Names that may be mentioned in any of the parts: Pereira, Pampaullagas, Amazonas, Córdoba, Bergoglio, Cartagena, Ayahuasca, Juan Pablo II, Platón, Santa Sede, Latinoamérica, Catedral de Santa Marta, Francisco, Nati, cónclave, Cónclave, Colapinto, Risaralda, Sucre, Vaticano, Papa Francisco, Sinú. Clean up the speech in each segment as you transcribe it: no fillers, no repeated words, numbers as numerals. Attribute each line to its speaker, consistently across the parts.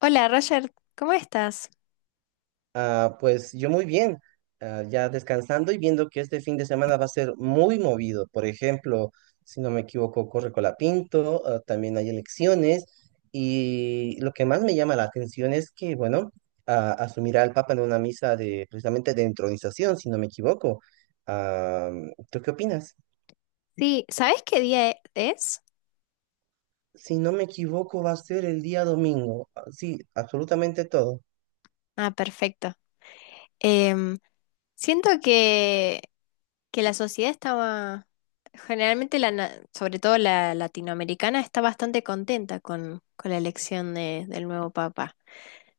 Speaker 1: Hola Roger, ¿cómo estás?
Speaker 2: Pues yo muy bien, ya descansando y viendo que este fin de semana va a ser muy movido. Por ejemplo, si no me equivoco, corre Colapinto. Ah, también hay elecciones y lo que más me llama la atención es que, bueno, asumirá el Papa en una misa de precisamente de entronización, si no me equivoco. Ah, ¿Tú qué opinas?
Speaker 1: Sí, ¿sabes qué día es?
Speaker 2: Si no me equivoco, va a ser el día domingo. Ah, sí, absolutamente todo.
Speaker 1: Ah, perfecto. Em, Siento que la sociedad estaba, generalmente, sobre todo la latinoamericana, está bastante contenta con la elección del nuevo papa.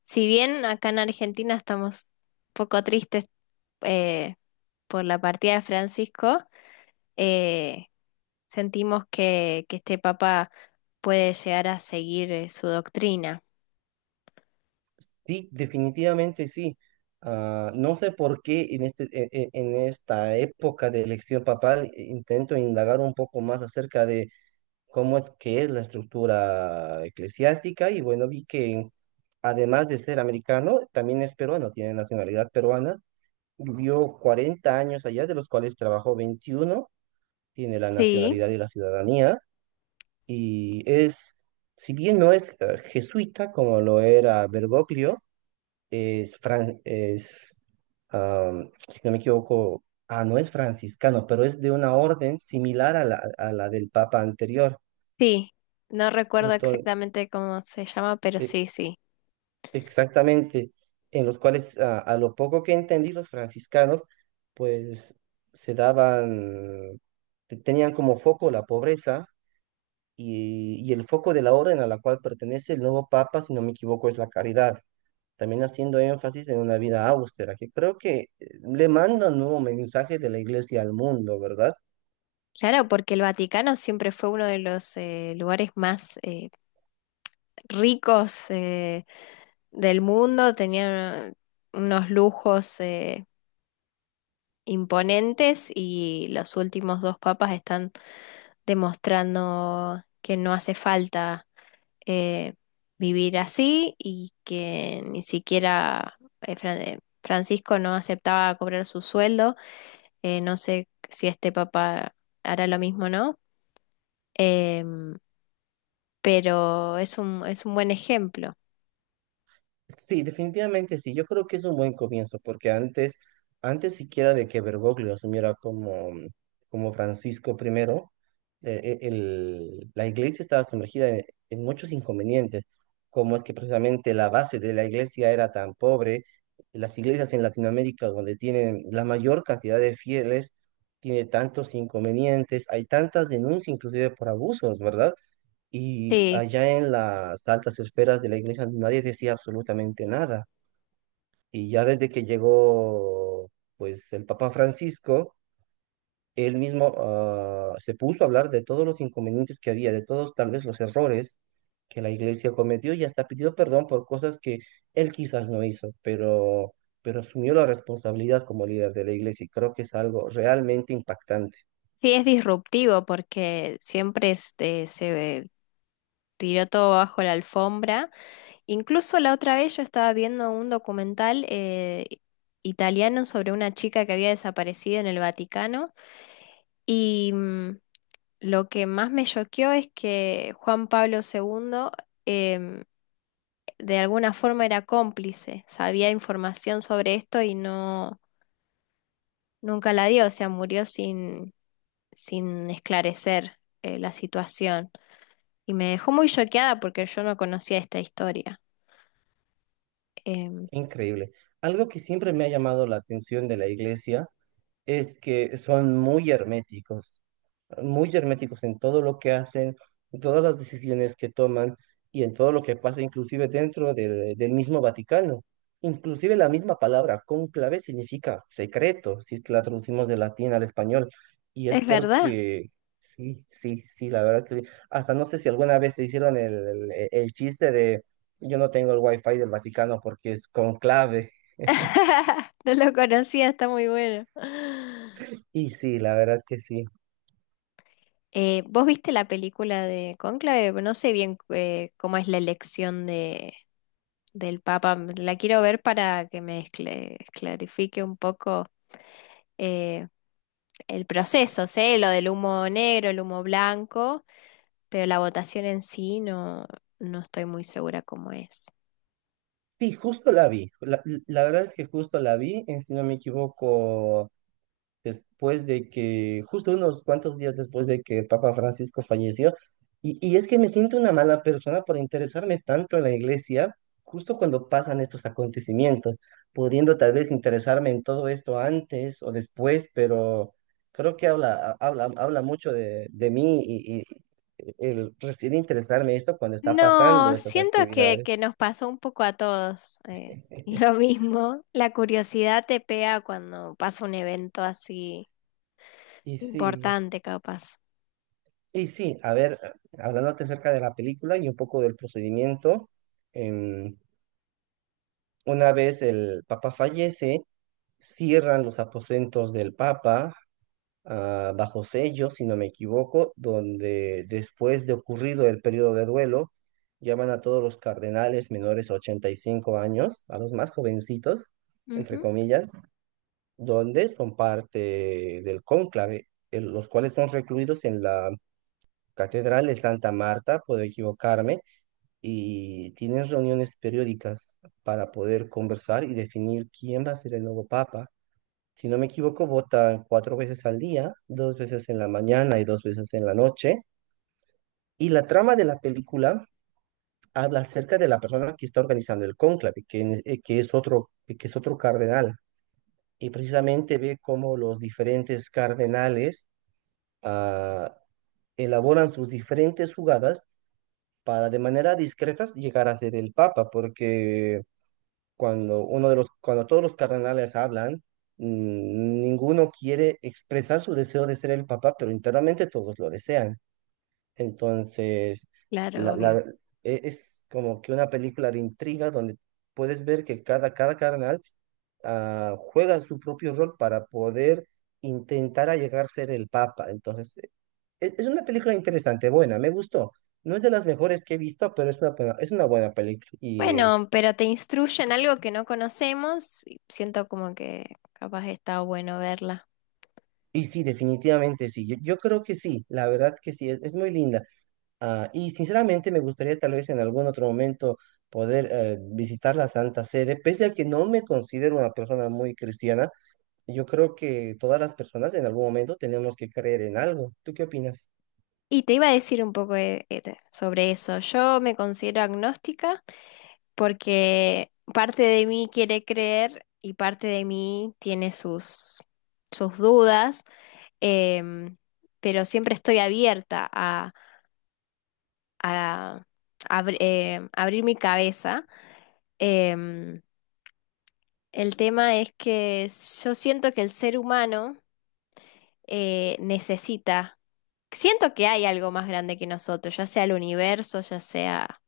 Speaker 1: Si bien acá en Argentina estamos un poco tristes eh, por la partida de Francisco, eh, sentimos que este papa puede llegar a seguir su doctrina.
Speaker 2: Sí, definitivamente sí. No sé por qué en esta época de elección papal, intento indagar un poco más acerca de cómo es que es la estructura eclesiástica y bueno, vi que además de ser americano, también es peruano, tiene nacionalidad peruana. Vivió 40 años allá, de los cuales trabajó 21, tiene la
Speaker 1: Sí,
Speaker 2: nacionalidad y la ciudadanía y es, si bien no es jesuita como lo era Bergoglio, es, fran- es am, si no me equivoco, no es franciscano, pero es de una orden similar a la del Papa anterior.
Speaker 1: sí. No recuerdo
Speaker 2: Entonces,
Speaker 1: exactamente cómo se llama, pero
Speaker 2: e-
Speaker 1: sí, sí.
Speaker 2: exactamente, en los cuales, a lo poco que entendí, los franciscanos, pues se daban, tenían como foco la pobreza y el foco de la orden a la cual pertenece el nuevo Papa, si no me equivoco, es la caridad. También haciendo énfasis en una vida austera, que creo que le manda un nuevo mensaje de la iglesia al mundo, ¿verdad?
Speaker 1: Claro, porque el Vaticano siempre fue uno de los lugares más ricos del mundo, tenían unos lujos imponentes, y los últimos dos papas están demostrando que no hace falta eh, vivir así, y que ni siquiera Francisco no aceptaba cobrar su sueldo. No sé si este papá hará lo mismo, ¿no? Em, pero es un buen ejemplo.
Speaker 2: Sí, definitivamente sí. Yo creo que es un buen comienzo, porque antes, antes siquiera de que Bergoglio asumiera como, como Francisco primero, la iglesia estaba sumergida en muchos inconvenientes, como es que precisamente la base de la iglesia era tan pobre. Las iglesias en Latinoamérica, donde tienen la mayor cantidad de fieles, tiene tantos inconvenientes, hay tantas denuncias inclusive por abusos, ¿verdad? Y
Speaker 1: Sí,
Speaker 2: allá en las altas esferas de la iglesia nadie decía absolutamente nada. Y ya desde que llegó, pues, el Papa Francisco, él mismo, se puso a hablar de todos los inconvenientes que había, de todos tal vez los errores que la iglesia cometió y hasta pidió perdón por cosas que él quizás no hizo, pero asumió la responsabilidad como líder de la iglesia y creo que es algo realmente impactante,
Speaker 1: sí es disruptivo porque siempre este, se tiró todo bajo la alfombra. Incluso la otra vez yo estaba viendo un documental italiano sobre una chica que había desaparecido en el Vaticano y lo que más me choqueó es que Juan Pablo segundo em, de alguna forma era cómplice, sabía información sobre esto y no, nunca la dio, o sea, murió sin, sin esclarecer la situación. Y me dejó muy choqueada porque yo no conocía esta historia. Em,
Speaker 2: increíble. Algo que siempre me ha llamado la atención de la iglesia es que son muy herméticos en todo lo que hacen, en todas las decisiones que toman y en todo lo que pasa, inclusive dentro del mismo Vaticano. Inclusive la misma palabra cónclave significa secreto, si es que la traducimos del latín al español. Y es
Speaker 1: es verdad.
Speaker 2: porque, sí, sí, sí, la verdad que sí. Hasta no sé si alguna vez te hicieron el chiste de yo no tengo el wifi del Vaticano porque es conclave.
Speaker 1: No lo conocía, está muy bueno.
Speaker 2: Y sí, la verdad que sí.
Speaker 1: ¿Vos viste la película de Cónclave? No sé bien cómo es la elección de, del Papa. La quiero ver para que me clarifique un poco eh, el proceso, sé lo del humo negro, el humo blanco, pero la votación en sí no, no estoy muy segura cómo es.
Speaker 2: Sí, justo la vi. La verdad es que justo la vi, si no me equivoco, después de que, justo unos cuantos días después de que el Papa Francisco falleció. Y es que me siento una mala persona por interesarme tanto en la iglesia, justo cuando pasan estos acontecimientos, pudiendo tal vez interesarme en todo esto antes o después, pero creo que habla mucho de mí y el recién interesarme esto cuando está pasando
Speaker 1: No,
Speaker 2: estas
Speaker 1: siento que
Speaker 2: actividades.
Speaker 1: nos pasó un poco a todos lo mismo. La curiosidad te pega cuando pasa un evento así
Speaker 2: Y sí.
Speaker 1: importante, capaz.
Speaker 2: Y sí, a ver, hablándote acerca de la película y un poco del procedimiento, em, una vez el Papa fallece, cierran los aposentos del Papa bajo sello, si no me equivoco, donde después de ocurrido el periodo de duelo, llaman a todos los cardenales menores a 85 años, a los más jovencitos, entre
Speaker 1: Ujú.
Speaker 2: comillas, donde son parte del cónclave, los cuales son recluidos en la Catedral de Santa Marta, puedo equivocarme, y tienen reuniones periódicas para poder conversar y definir quién va a ser el nuevo papa. Si no me equivoco, votan cuatro veces al día, dos veces en la mañana y dos veces en la noche. Y la trama de la película habla acerca de la persona que está organizando el cónclave, que es otro cardenal. Y precisamente ve cómo los diferentes cardenales ah, elaboran sus diferentes jugadas para de manera discreta llegar a ser el papa, porque cuando todos los cardenales hablan, ninguno quiere expresar su deseo de ser el papa, pero internamente todos lo desean. Entonces,
Speaker 1: Claro,
Speaker 2: la,
Speaker 1: obvio.
Speaker 2: la- es como que una película de intriga donde puedes ver que cada cardenal juega su propio rol para poder intentar a llegar a ser el Papa. Entonces, es una película interesante, buena, me gustó. No es de las mejores que he visto, pero es una buena película.
Speaker 1: Bueno, pero te instruyen algo que no conocemos, y siento como que capaz está bueno verla.
Speaker 2: Y sí, definitivamente sí. Yo creo que sí, la verdad que sí, es muy linda. Y sinceramente me gustaría tal vez en algún otro momento poder visitar la Santa Sede, pese a que no me considero una persona muy cristiana. Yo creo que todas las personas en algún momento tenemos que creer en algo. ¿Tú qué opinas?
Speaker 1: Y te iba a decir un poco sobre eso. Yo me considero agnóstica porque parte de mí quiere creer y parte de mí tiene sus, sus dudas. em, pero siempre estoy abierta a abrir mi cabeza. Em, el tema es que yo siento que el ser humano necesita. Siento que hay algo más grande que nosotros, ya sea el universo, ya sea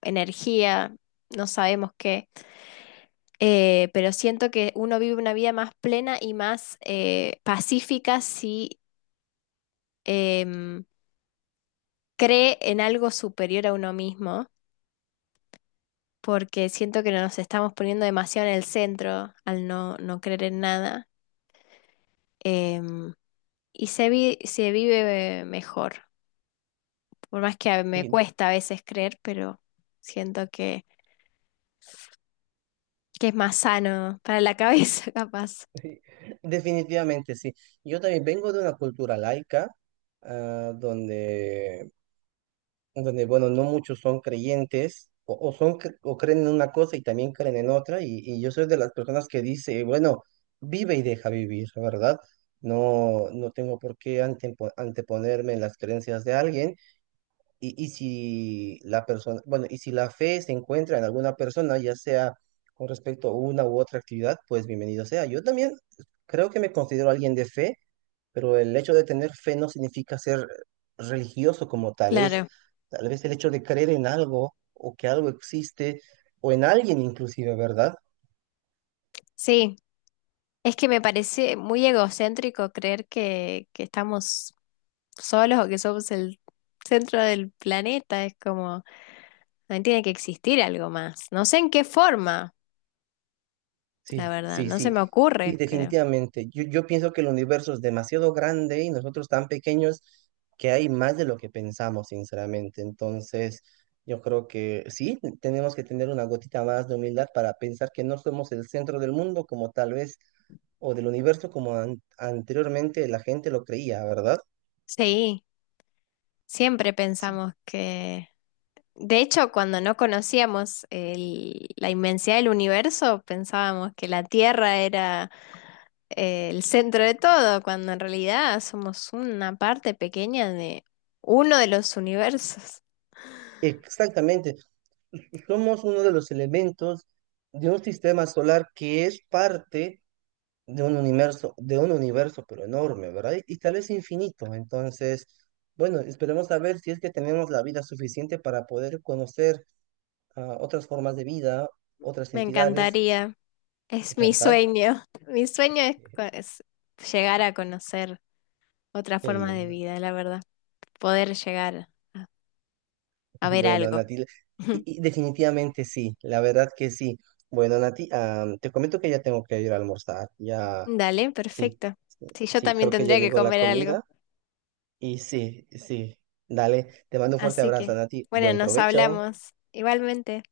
Speaker 1: energía, no sabemos qué, pero siento que uno vive una vida más plena y más pacífica si em, cree en algo superior a uno mismo, porque siento que nos estamos poniendo demasiado en el centro al no, no creer en nada. em, y se vive mejor. Por más que me
Speaker 2: Sí,
Speaker 1: cuesta a veces creer, pero siento que es más sano para la cabeza, capaz.
Speaker 2: definitivamente sí. Yo también vengo de una cultura laica, ah, donde donde, bueno, no muchos son creyentes o creen en una cosa y también creen en otra. Y yo soy de las personas que dice, bueno, vive y deja vivir, ¿verdad? No tengo por qué anteponerme en las creencias de alguien. Y si la persona, bueno, y si la fe se encuentra en alguna persona, ya sea con respecto a una u otra actividad, pues bienvenido sea. Yo también creo que me considero alguien de fe, pero el hecho de tener fe no significa ser religioso como tal, es
Speaker 1: Claro,
Speaker 2: tal vez el hecho de creer en algo o que algo existe o en alguien inclusive, ¿verdad?
Speaker 1: sí, es que me parece muy egocéntrico creer que estamos solos, o que somos el centro del planeta, es como, no tiene que existir algo más. No sé en qué forma, la
Speaker 2: Sí,
Speaker 1: verdad,
Speaker 2: sí,
Speaker 1: no se
Speaker 2: sí,
Speaker 1: me
Speaker 2: sí,
Speaker 1: ocurre, pero
Speaker 2: definitivamente. Yo pienso que el universo es demasiado grande y nosotros tan pequeños que hay más de lo que pensamos, sinceramente. Entonces, yo creo que sí, tenemos que tener una gotita más de humildad para pensar que no somos el centro del mundo como tal vez, o del universo como anteriormente la gente lo creía, ¿verdad?
Speaker 1: sí, siempre
Speaker 2: Sí,
Speaker 1: pensamos que... De hecho, cuando no conocíamos la inmensidad del universo, pensábamos que la Tierra era el centro de todo, cuando en realidad somos una parte pequeña de uno de los universos.
Speaker 2: exactamente. Somos uno de los elementos de un sistema solar que es parte de un universo, pero enorme, ¿verdad? Y tal vez infinito. Entonces, bueno, esperemos a ver si es que tenemos la vida suficiente para poder conocer otras formas de vida, otras
Speaker 1: Me
Speaker 2: entidades,
Speaker 1: encantaría, es mi
Speaker 2: ¿verdad?
Speaker 1: sueño. Mi sueño es, es llegar a conocer otra
Speaker 2: Qué
Speaker 1: forma de
Speaker 2: lindo.
Speaker 1: vida, la verdad, poder llegar a, a ver
Speaker 2: Bueno,
Speaker 1: algo.
Speaker 2: Nati, y definitivamente sí, la verdad que sí. Bueno, Nati, te comento que ya tengo que ir a almorzar. Ya,
Speaker 1: Dale,
Speaker 2: sí,
Speaker 1: perfecto. Sí, yo
Speaker 2: sí,
Speaker 1: también
Speaker 2: creo que ya
Speaker 1: tendría que
Speaker 2: llegó la
Speaker 1: comer algo.
Speaker 2: comida. Y sí, sí. Dale, te mando un fuerte
Speaker 1: Así
Speaker 2: abrazo,
Speaker 1: que,
Speaker 2: Nati.
Speaker 1: bueno,
Speaker 2: Buen
Speaker 1: nos
Speaker 2: provecho.
Speaker 1: hablamos igualmente.